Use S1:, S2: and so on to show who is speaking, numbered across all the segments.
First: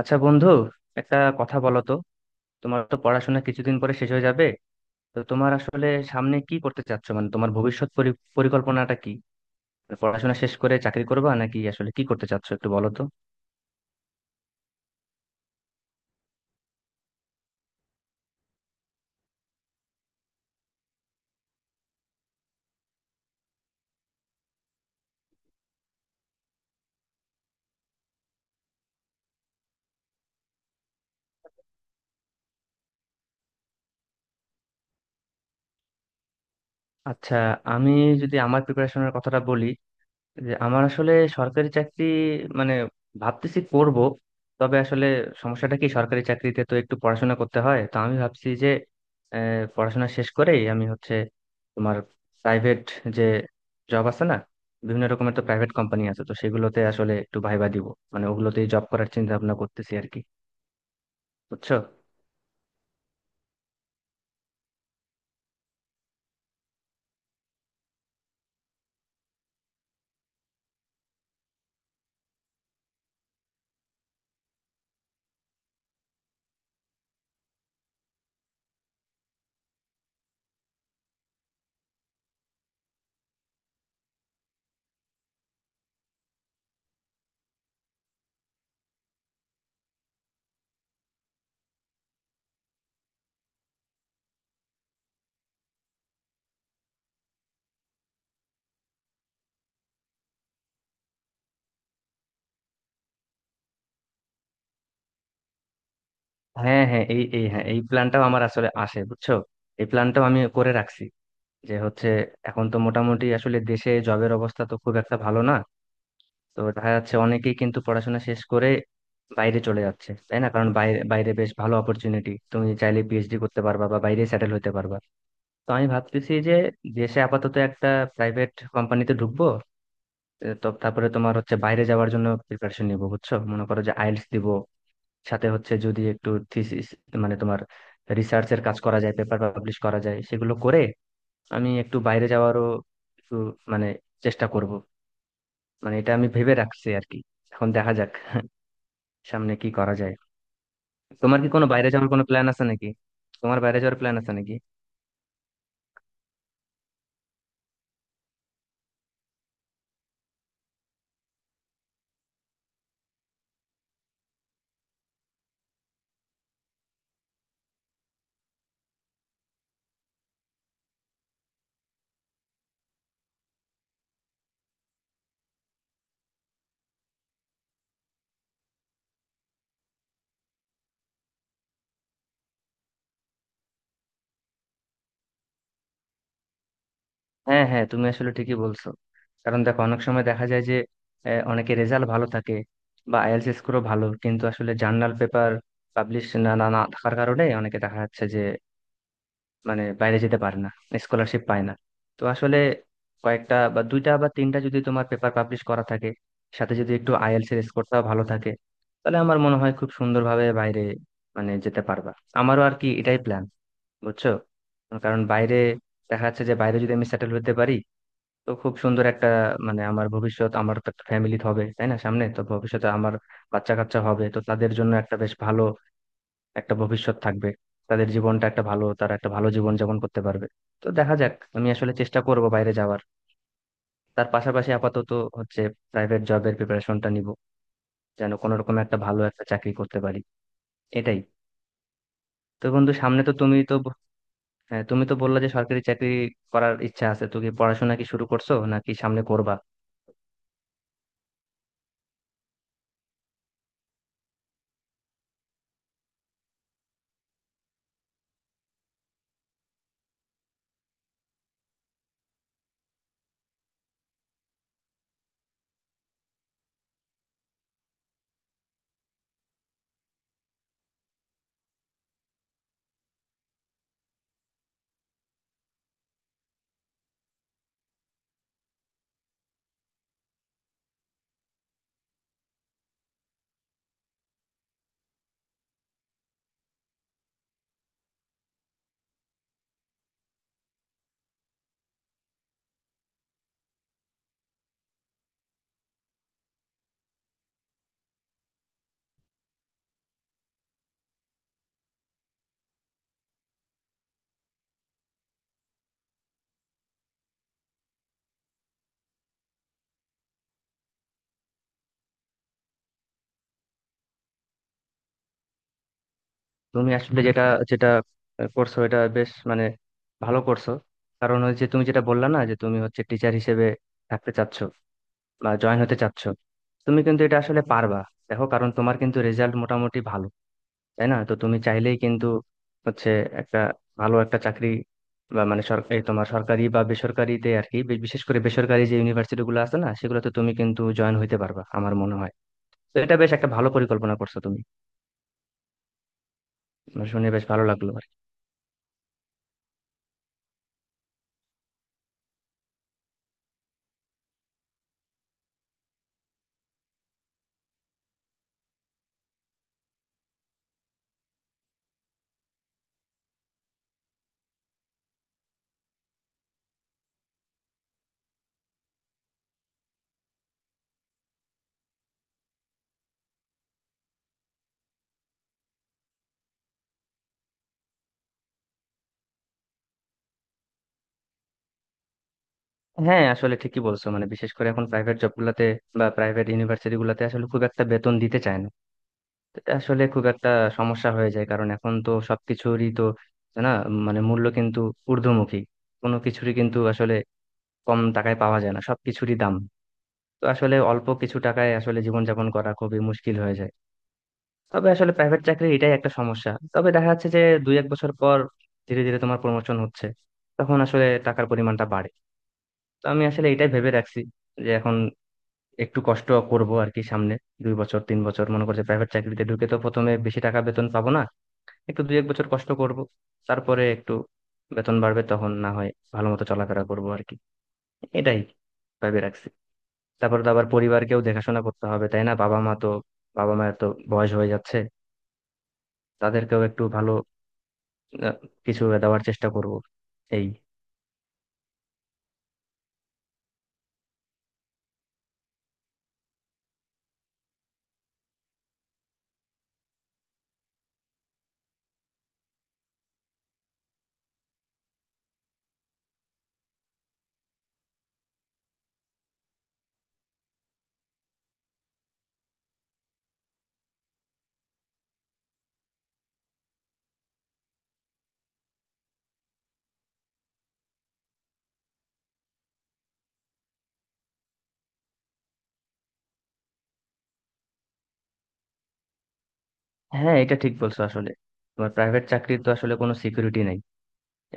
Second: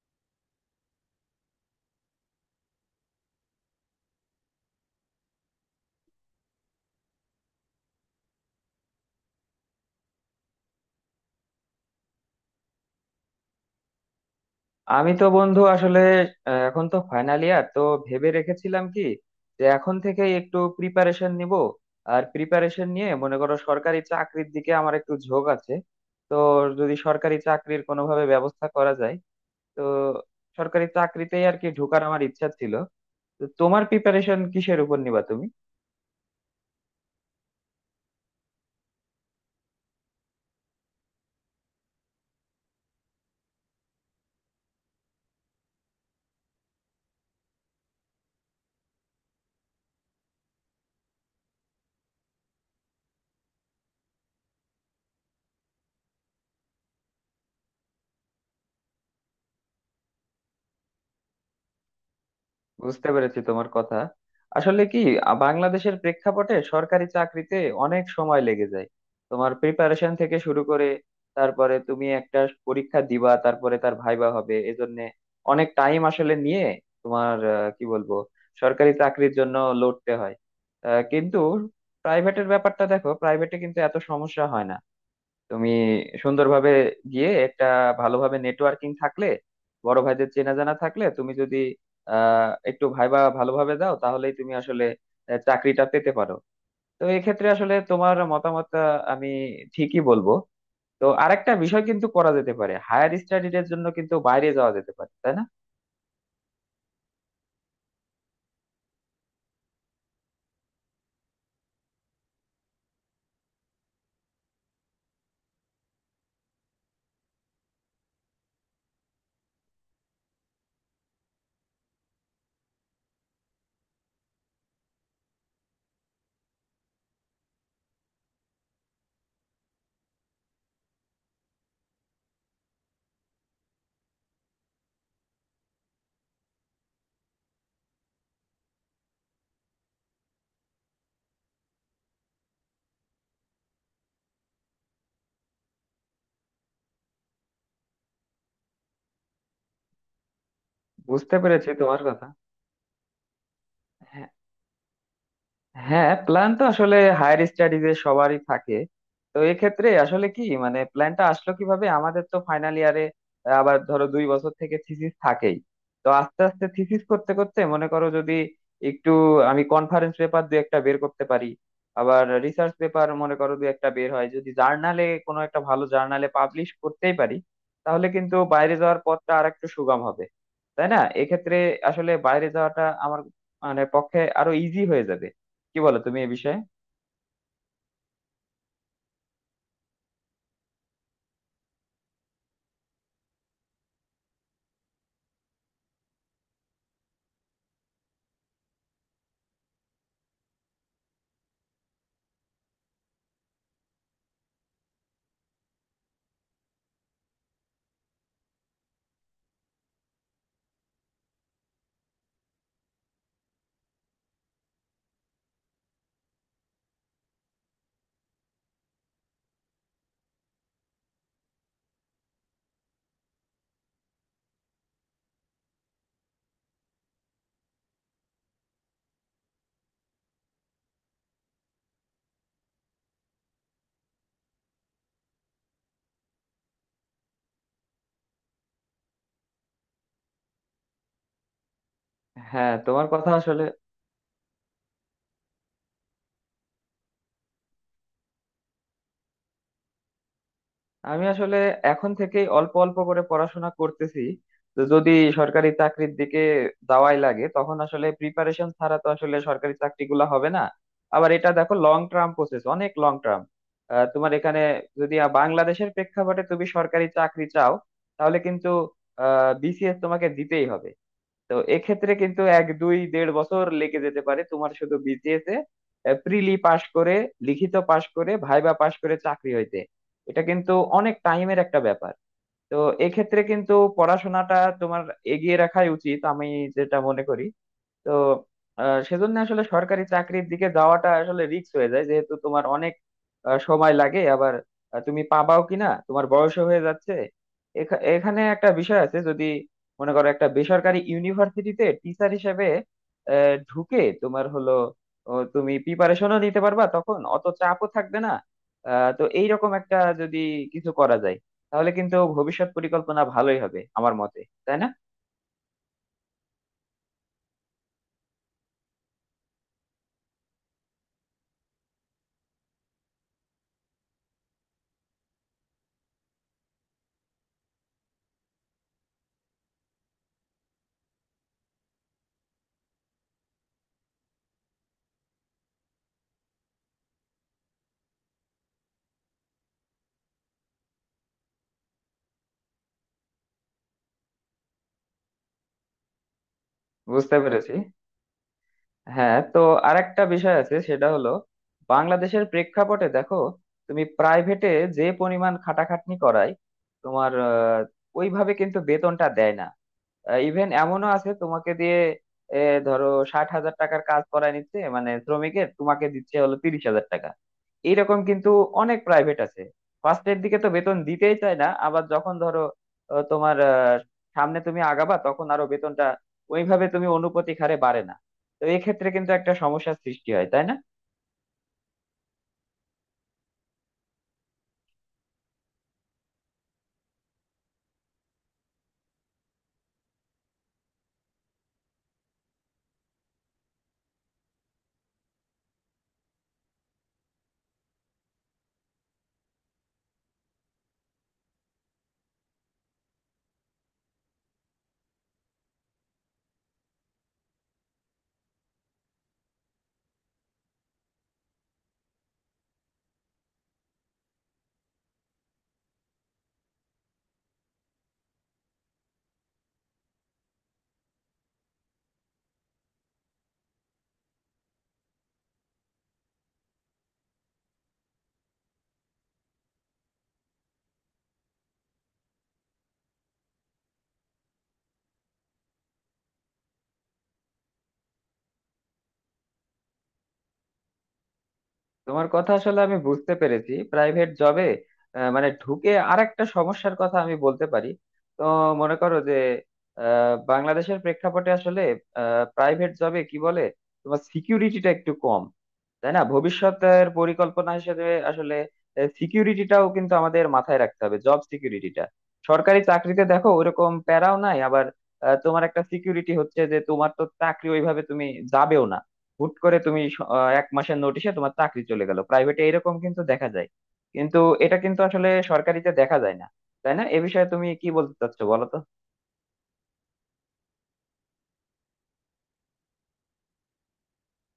S1: আচ্ছা বন্ধু, একটা কথা বলো তো। তোমার তো পড়াশোনা কিছুদিন পরে শেষ হয়ে যাবে। তো তোমার আসলে সামনে কি করতে চাচ্ছ, মানে তোমার ভবিষ্যৎ পরিকল্পনাটা কি? মানে পড়াশোনা শেষ করে চাকরি করবা নাকি আসলে কি করতে চাচ্ছ একটু বলো তো।
S2: আমি তো বন্ধু আসলে এখন তো ফাইনাল ইয়ার তো, ভেবে রেখেছিলাম কি যে এখন থেকে একটু প্রিপারেশন নিব। আর প্রিপারেশন নিয়ে মনে করো, সরকারি চাকরির দিকে আমার একটু ঝোঁক আছে। তো যদি সরকারি চাকরির কোনোভাবে ব্যবস্থা করা যায়, তো সরকারি চাকরিতেই আর কি ঢোকার আমার ইচ্ছা ছিল। তো তোমার প্রিপারেশন কিসের উপর নিবা তুমি?
S1: আচ্ছা, আমি যদি আমার প্রিপারেশনের কথাটা বলি, যে আমার আসলে সরকারি চাকরি মানে ভাবতেছি করব। তবে আসলে সমস্যাটা কি, সরকারি চাকরিতে তো একটু পড়াশোনা করতে হয়। তো আমি ভাবছি যে পড়াশোনা শেষ করেই আমি হচ্ছে তোমার প্রাইভেট যে জব আছে না, বিভিন্ন রকমের তো প্রাইভেট কোম্পানি আছে, তো সেগুলোতে আসলে একটু ভাইবা দিব। মানে ওগুলোতেই জব করার চিন্তা ভাবনা করতেছি আর কি, বুঝছো।
S2: বুঝতে পেরেছি তোমার কথা। আসলে কি, বাংলাদেশের প্রেক্ষাপটে সরকারি চাকরিতে অনেক সময় লেগে যায়। তোমার প্রিপারেশন থেকে শুরু করে, তারপরে তুমি একটা পরীক্ষা দিবা, তারপরে তার ভাইবা হবে, এজন্য অনেক টাইম আসলে নিয়ে তোমার কি বলবো, সরকারি চাকরির জন্য লড়তে হয়। কিন্তু প্রাইভেটের ব্যাপারটা দেখো, প্রাইভেটে কিন্তু এত সমস্যা হয় না। তুমি সুন্দরভাবে গিয়ে একটা ভালোভাবে নেটওয়ার্কিং থাকলে, বড় ভাইদের চেনা জানা থাকলে, তুমি যদি একটু ভাইবা ভালোভাবে দাও তাহলেই তুমি আসলে চাকরিটা পেতে পারো। তো এক্ষেত্রে আসলে তোমার মতামতটা আমি ঠিকই বলবো। তো আরেকটা বিষয় কিন্তু করা যেতে পারে, হায়ার স্টাডিজ এর জন্য কিন্তু বাইরে যাওয়া যেতে পারে, তাই না?
S1: হ্যাঁ হ্যাঁ, এই এই হ্যাঁ এই প্ল্যানটাও আমার আসলে আসে বুঝছো। এই প্ল্যানটাও আমি করে রাখছি। যে হচ্ছে এখন তো মোটামুটি আসলে দেশে জবের অবস্থা তো খুব একটা ভালো না। তো দেখা যাচ্ছে অনেকেই কিন্তু পড়াশোনা শেষ করে বাইরে চলে যাচ্ছে, তাই না? কারণ বাইরে বাইরে বেশ ভালো অপরচুনিটি, তুমি চাইলে পিএইচডি করতে পারবা বা বাইরে সেটেল হতে পারবা। তো আমি ভাবতেছি যে দেশে আপাতত একটা প্রাইভেট কোম্পানিতে ঢুকবো। তো তারপরে তোমার হচ্ছে বাইরে যাওয়ার জন্য প্রিপারেশন নিবো বুঝছো, মনে করো যে আইএলটিএস দিব। সাথে হচ্ছে যদি একটু থিসিস মানে তোমার রিসার্চের কাজ করা যায়, পেপার পাবলিশ করা যায়, সেগুলো করে আমি একটু বাইরে যাওয়ারও একটু মানে চেষ্টা করব। মানে এটা আমি ভেবে রাখছি আর কি। এখন দেখা যাক সামনে কি করা যায়।
S2: বুঝতে
S1: তোমার কি কোনো
S2: পেরেছি
S1: বাইরে
S2: তোমার
S1: যাওয়ার কোনো
S2: কথা।
S1: প্ল্যান আছে নাকি? তোমার বাইরে যাওয়ার প্ল্যান আছে নাকি?
S2: হ্যাঁ, প্ল্যান তো আসলে হায়ার স্টাডিজ এ সবারই থাকে। তো এক্ষেত্রে আসলে কি মানে প্ল্যানটা আসলো কিভাবে, আমাদের তো ফাইনাল ইয়ারে, আবার ধরো 2 বছর থেকে থিসিস থাকেই। তো আস্তে আস্তে থিসিস করতে করতে মনে করো যদি একটু আমি কনফারেন্স পেপার দু একটা বের করতে পারি, আবার রিসার্চ পেপার মনে করো দু একটা বের হয় যদি জার্নালে, কোনো একটা ভালো জার্নালে পাবলিশ করতেই পারি, তাহলে কিন্তু বাইরে যাওয়ার পথটা আর একটু সুগম হবে, তাই না? এক্ষেত্রে আসলে বাইরে যাওয়াটা আমার মানে পক্ষে আরো ইজি হয়ে যাবে। কি বলো তুমি এ বিষয়ে?
S1: হ্যাঁ হ্যাঁ, তুমি আসলে ঠিকই বলছো। কারণ দেখো অনেক সময় দেখা যায় যে অনেকে রেজাল্ট ভালো থাকে বা আইএলটিএস স্কোরও ভালো, কিন্তু আসলে জার্নাল পেপার পাবলিশ না না না থাকার কারণে অনেকে দেখা যাচ্ছে যে মানে বাইরে যেতে পারে না, স্কলারশিপ পায় না। তো আসলে কয়েকটা বা দুইটা বা তিনটা যদি তোমার পেপার পাবলিশ করা থাকে, সাথে যদি একটু আইএলটিএস এর স্কোরটাও ভালো থাকে, তাহলে আমার মনে হয় খুব সুন্দরভাবে বাইরে মানে যেতে পারবা। আমারও আর কি এটাই প্ল্যান বুঝছো। কারণ বাইরে দেখা যাচ্ছে যে বাইরে যদি আমি সেটেল হতে পারি, তো খুব সুন্দর একটা মানে আমার ভবিষ্যৎ, আমার তো একটা ফ্যামিলি হবে তাই না, সামনে তো ভবিষ্যতে আমার বাচ্চা কাচ্চা হবে, তো তাদের জন্য একটা বেশ ভালো একটা ভবিষ্যৎ থাকবে। তাদের জীবনটা একটা ভালো, তারা একটা ভালো জীবন যাপন করতে পারবে। তো দেখা যাক, আমি আসলে চেষ্টা করব বাইরে যাওয়ার। তার পাশাপাশি আপাতত হচ্ছে প্রাইভেট জবের প্রিপারেশনটা নিব, যেন কোনো রকম একটা ভালো একটা চাকরি করতে পারি। এটাই। তো
S2: হ্যাঁ,
S1: বন্ধু,
S2: তোমার
S1: সামনে
S2: কথা
S1: তো তুমি
S2: আসলে।
S1: তো হ্যাঁ, তুমি তো বললা যে সরকারি চাকরি করার ইচ্ছা আছে, তুমি কি পড়াশোনা কি শুরু করছো নাকি সামনে করবা?
S2: আমি আসলে এখন থেকেই অল্প অল্প করে পড়াশোনা করতেছি। তো যদি সরকারি চাকরির দিকে যাওয়াই লাগে তখন আসলে প্রিপারেশন ছাড়া তো আসলে সরকারি চাকরিগুলো হবে না। আবার এটা দেখো লং টার্ম প্রসেস, অনেক লং টার্ম। তোমার এখানে যদি বাংলাদেশের প্রেক্ষাপটে তুমি সরকারি চাকরি চাও, তাহলে কিন্তু বিসিএস তোমাকে দিতেই হবে। তো এক্ষেত্রে কিন্তু এক দুই দেড় বছর লেগে যেতে পারে তোমার শুধু বিসিএস এ প্রিলি পাশ করে, লিখিত পাশ করে, ভাইবা পাশ করে চাকরি হইতে। এটা কিন্তু অনেক টাইমের একটা ব্যাপার। তো এক্ষেত্রে কিন্তু পড়াশোনাটা তোমার এগিয়ে রাখাই উচিত আমি যেটা মনে করি। তো সেজন্য আসলে সরকারি চাকরির দিকে যাওয়াটা আসলে রিস্ক হয়ে যায়, যেহেতু তোমার অনেক সময় লাগে, আবার তুমি পাবাও কিনা, তোমার বয়স হয়ে যাচ্ছে। এখানে একটা বিষয় আছে, যদি মনে করো একটা বেসরকারি ইউনিভার্সিটিতে টিচার হিসেবে ঢুকে তোমার হলো ও, তুমি প্রিপারেশনও নিতে পারবা, তখন অত চাপও থাকবে না। তো এইরকম একটা যদি কিছু করা যায়, তাহলে কিন্তু ভবিষ্যৎ পরিকল্পনা ভালোই হবে আমার মতে, তাই না?
S1: তুমি আসলে যেটা যেটা করছো এটা বেশ মানে ভালো করছো। কারণ ওই যে তুমি যেটা বললা না, যে তুমি হচ্ছে টিচার হিসেবে থাকতে চাচ্ছ বা জয়েন হতে চাচ্ছ, তুমি কিন্তু এটা আসলে পারবা। দেখো কারণ তোমার কিন্তু রেজাল্ট মোটামুটি ভালো তাই না, তো তুমি চাইলেই কিন্তু হচ্ছে একটা ভালো একটা চাকরি বা মানে এই তোমার সরকারি বা বেসরকারিতে আর কি, বিশেষ করে বেসরকারি যে ইউনিভার্সিটি গুলো আছে না, সেগুলোতে তুমি কিন্তু জয়েন হইতে পারবা আমার মনে হয়। তো এটা বেশ একটা ভালো পরিকল্পনা করছো তুমি, মানে শুনে
S2: বুঝতে
S1: বেশ ভালো
S2: পেরেছি।
S1: লাগলো আর কি।
S2: হ্যাঁ, তো আরেকটা বিষয় আছে, সেটা হলো বাংলাদেশের প্রেক্ষাপটে দেখো তুমি প্রাইভেটে যে পরিমাণ খাটাখাটনি করায় তোমার, ওইভাবে কিন্তু বেতনটা দেয় না। ইভেন এমনও আছে তোমাকে দিয়ে এ, ধরো 60,000 টাকার কাজ করায় নিচ্ছে, মানে শ্রমিকের, তোমাকে দিচ্ছে হলো 30,000 টাকা। এইরকম কিন্তু অনেক প্রাইভেট আছে। ফার্স্টের দিকে তো বেতন দিতেই চায় না, আবার যখন ধরো তোমার সামনে তুমি আগাবা, তখন আরো বেতনটা ওইভাবে তুমি অনুপাতিক হারে বাড়ে না। তো এক্ষেত্রে কিন্তু একটা সমস্যার সৃষ্টি হয়, তাই না?
S1: হ্যাঁ আসলে ঠিকই বলছো, মানে বিশেষ করে এখন প্রাইভেট জব গুলাতে বা প্রাইভেট ইউনিভার্সিটি গুলাতে আসলে খুব একটা বেতন দিতে চায় না। এটা আসলে খুব একটা সমস্যা হয়ে যায়, কারণ এখন তো সবকিছুরই তো না মানে মূল্য কিন্তু ঊর্ধ্বমুখী, কোনো কিছুরই কিন্তু আসলে কম টাকায় পাওয়া যায় না, সবকিছুরই দাম। তো আসলে অল্প কিছু টাকায় আসলে জীবনযাপন করা খুবই মুশকিল হয়ে যায়। তবে আসলে প্রাইভেট চাকরি এটাই একটা সমস্যা। তবে দেখা যাচ্ছে যে দুই এক বছর পর ধীরে ধীরে তোমার প্রমোশন হচ্ছে, তখন আসলে টাকার পরিমাণটা বাড়ে। তো আমি আসলে এটাই ভেবে রাখছি যে এখন একটু কষ্ট করব আর কি, সামনে দুই বছর তিন বছর মনে করছে প্রাইভেট চাকরিতে ঢুকে তো প্রথমে বেশি টাকা বেতন পাবো না, একটু দুই এক বছর কষ্ট করব। তারপরে একটু বেতন বাড়বে, তখন না হয় ভালো মতো চলাফেরা করবো আর কি। এটাই ভেবে রাখছি। তারপর তো আবার পরিবারকেও দেখাশোনা করতে হবে তাই না, বাবা মা তো, বাবা মায়ের তো বয়স হয়ে যাচ্ছে। তাদেরকেও একটু ভালো আহ, কিছু দেওয়ার চেষ্টা করব। এই।
S2: তোমার কথা আসলে আমি বুঝতে পেরেছি। প্রাইভেট জবে মানে ঢুকে আরেকটা সমস্যার কথা আমি বলতে পারি। তো মনে করো যে বাংলাদেশের প্রেক্ষাপটে আসলে প্রাইভেট জবে কি বলে, তোমার সিকিউরিটিটা একটু কম, তাই না? ভবিষ্যতের পরিকল্পনা হিসেবে আসলে সিকিউরিটিটাও কিন্তু আমাদের মাথায় রাখতে হবে, জব সিকিউরিটিটা। সরকারি চাকরিতে দেখো ওরকম প্যারাও নাই, আবার তোমার একটা সিকিউরিটি হচ্ছে যে তোমার তো চাকরি ওইভাবে তুমি যাবেও না। হুট করে তুমি 1 মাসের নোটিশে তোমার চাকরি চলে গেল, প্রাইভেটে এরকম কিন্তু দেখা যায়, কিন্তু এটা কিন্তু আসলে সরকারিতে দেখা যায় না, তাই না? এ বিষয়ে তুমি কি বলতে চাচ্ছো বলো তো।
S1: হ্যাঁ এটা ঠিক বলছো আসলে, তোমার প্রাইভেট চাকরির তো আসলে কোনো সিকিউরিটি নাই।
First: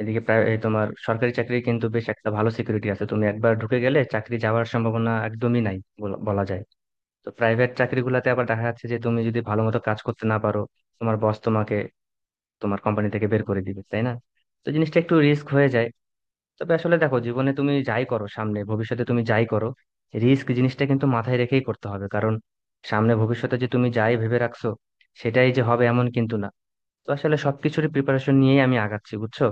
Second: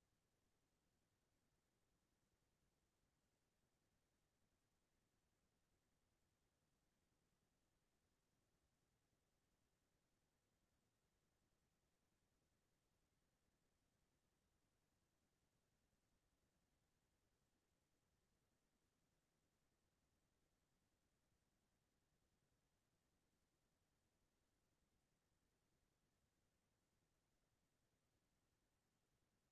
S1: এদিকে প্রায় এই তোমার সরকারি চাকরি কিন্তু বেশ একটা ভালো সিকিউরিটি আছে, তুমি একবার ঢুকে গেলে চাকরি যাওয়ার সম্ভাবনা একদমই নাই বলা বলা যায়। তো প্রাইভেট চাকরিগুলোতে আবার দেখা যাচ্ছে যে তুমি যদি ভালো মতো কাজ করতে না পারো, তোমার বস তোমাকে তোমার কোম্পানি থেকে বের করে দিবে তাই না। তো জিনিসটা একটু রিস্ক হয়ে যায়। তবে আসলে দেখো, জীবনে তুমি যাই করো, সামনে ভবিষ্যতে তুমি যাই করো, রিস্ক জিনিসটা কিন্তু মাথায় রেখেই করতে হবে। কারণ সামনে ভবিষ্যতে যে তুমি যাই ভেবে রাখছো, সেটাই যে হবে এমন কিন্তু না। তো আসলে সবকিছুরই প্রিপারেশন নিয়েই আমি আগাচ্ছি বুঝছো।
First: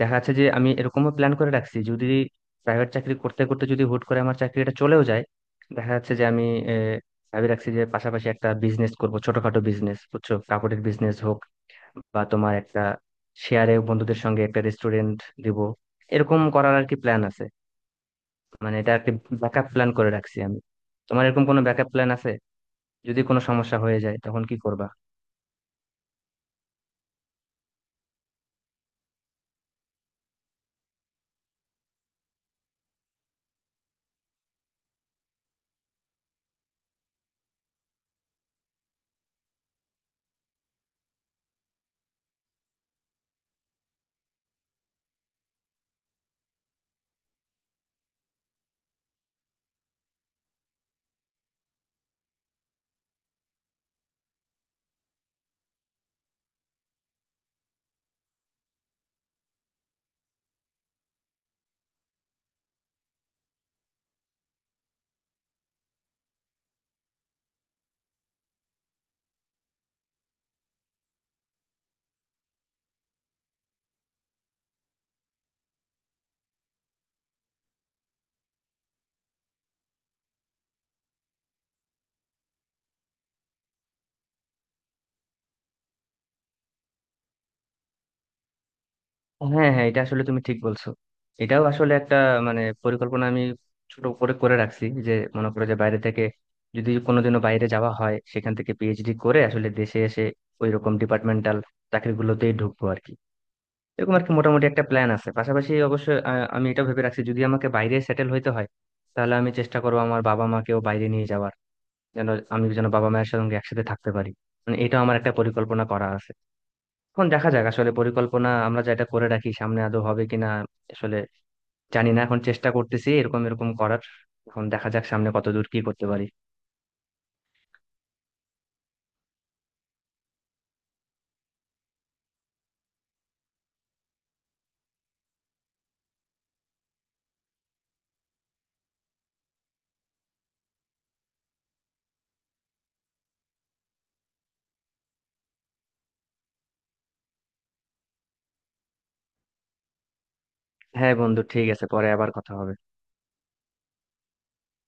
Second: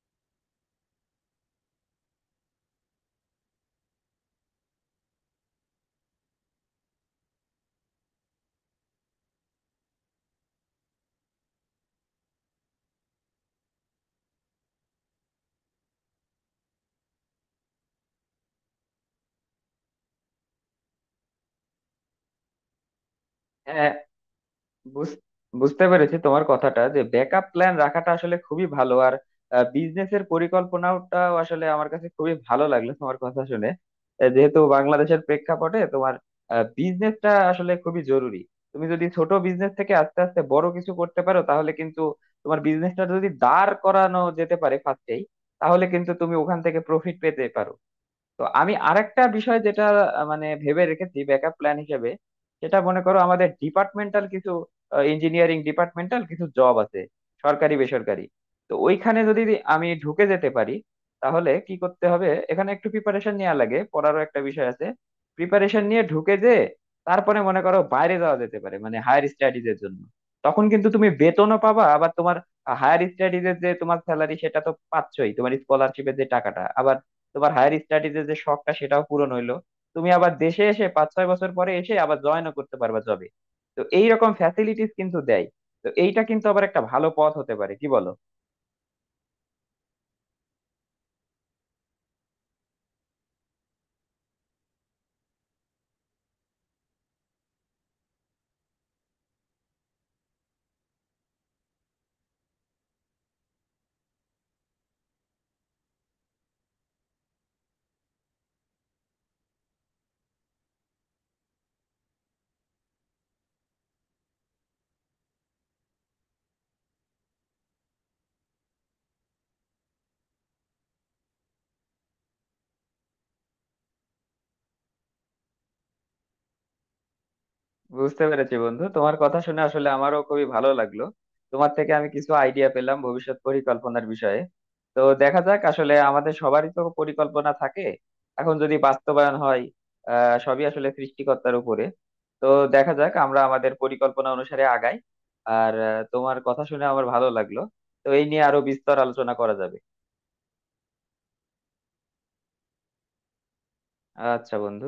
S1: দেখা যাচ্ছে যে আমি এরকমও প্ল্যান করে রাখছি, যদি প্রাইভেট চাকরি করতে করতে যদি হুট করে আমার চাকরিটা চলেও যায়, দেখা যাচ্ছে যে আমি আহ, ভাবি রাখছি যে পাশাপাশি একটা বিজনেস করব, ছোটখাটো বিজনেস বুঝছো, কাপড়ের বিজনেস হোক বা তোমার একটা শেয়ারে বন্ধুদের সঙ্গে একটা রেস্টুরেন্ট দিব, এরকম করার আর কি প্ল্যান আছে। মানে এটা একটা ব্যাকআপ প্ল্যান করে রাখছি আমি। তোমার এরকম কোনো ব্যাকআপ প্ল্যান আছে, যদি কোনো সমস্যা
S2: হ্যাঁ,
S1: হয়ে যায় তখন কি করবা?
S2: বুঝ- বুঝতে পেরেছি তোমার কথাটা যে ব্যাকআপ প্ল্যান রাখাটা আসলে খুবই ভালো, আর বিজনেসের পরিকল্পনাটাও আসলে আমার কাছে খুবই ভালো লাগলো তোমার কথা শুনে। যেহেতু বাংলাদেশের প্রেক্ষাপটে তোমার বিজনেসটা আসলে খুবই জরুরি, তুমি যদি ছোট বিজনেস থেকে আস্তে আস্তে বড় কিছু করতে পারো, তাহলে কিন্তু তোমার বিজনেসটা যদি দাঁড় করানো যেতে পারে ফার্স্টেই, তাহলে কিন্তু তুমি ওখান থেকে প্রফিট পেতে পারো। তো আমি আরেকটা বিষয় যেটা মানে ভেবে রেখেছি ব্যাকআপ প্ল্যান হিসেবে, সেটা মনে করো আমাদের ডিপার্টমেন্টাল কিছু, ইঞ্জিনিয়ারিং ডিপার্টমেন্টাল কিছু জব আছে সরকারি বেসরকারি। তো ওইখানে যদি আমি ঢুকে যেতে পারি, তাহলে কি করতে হবে, এখানে একটু প্রিপারেশন নেওয়া লাগে, পড়ারও একটা বিষয় আছে। প্রিপারেশন নিয়ে ঢুকে যে তারপরে মনে করো বাইরে যাওয়া যেতে পারে, মানে হায়ার স্টাডিজ এর জন্য। তখন কিন্তু তুমি বেতনও পাবা, আবার তোমার হায়ার স্টাডিজ এর যে তোমার স্যালারি, সেটা তো পাচ্ছই তোমার স্কলারশিপের যে টাকাটা, আবার তোমার হায়ার স্টাডিজের যে শখটা সেটাও পূরণ হইলো। তুমি আবার দেশে এসে 5-6 বছর পরে এসে আবার জয়েনও করতে পারবা জবে। তো এইরকম ফ্যাসিলিটিস কিন্তু দেয়। তো এইটা কিন্তু আবার একটা ভালো পথ হতে পারে, কি বলো?
S1: হ্যাঁ হ্যাঁ, এটা আসলে তুমি ঠিক বলছো। এটাও আসলে একটা মানে পরিকল্পনা আমি ছোট করে করে রাখছি, যে মনে করো যে বাইরে থেকে যদি কোনোদিনও বাইরে যাওয়া হয়, সেখান থেকে পিএইচডি করে আসলে দেশে এসে ওই রকম ডিপার্টমেন্টাল চাকরিগুলোতেই ঢুকবো আর কি। এরকম আর কি মোটামুটি একটা প্ল্যান আছে। পাশাপাশি অবশ্য আমি এটা ভেবে রাখছি, যদি আমাকে বাইরে সেটেল হইতে হয়, তাহলে আমি চেষ্টা করবো আমার বাবা মাকেও বাইরে নিয়ে যাওয়ার, যেন আমি যেন বাবা মায়ের সঙ্গে একসাথে থাকতে পারি। মানে এটা আমার একটা পরিকল্পনা করা আছে। এখন দেখা যাক আসলে পরিকল্পনা আমরা যেটা করে রাখি সামনে আদৌ হবে কিনা আসলে জানি না। এখন চেষ্টা করতেছি এরকম এরকম করার। এখন দেখা যাক সামনে কতদূর কি করতে পারি।
S2: বুঝতে পেরেছি বন্ধু, তোমার কথা শুনে আসলে আমারও খুবই ভালো লাগলো। তোমার থেকে আমি কিছু আইডিয়া পেলাম ভবিষ্যৎ পরিকল্পনার বিষয়ে। তো দেখা যাক, আসলে আমাদের সবারই তো পরিকল্পনা থাকে, এখন যদি বাস্তবায়ন হয়। আহ, সবই আসলে সৃষ্টিকর্তার উপরে। তো দেখা যাক আমরা আমাদের পরিকল্পনা অনুসারে আগাই। আর তোমার কথা শুনে আমার ভালো লাগলো। তো এই নিয়ে আরো বিস্তর আলোচনা করা যাবে।
S1: হ্যাঁ বন্ধু ঠিক আছে, পরে আবার কথা হবে।
S2: আচ্ছা বন্ধু।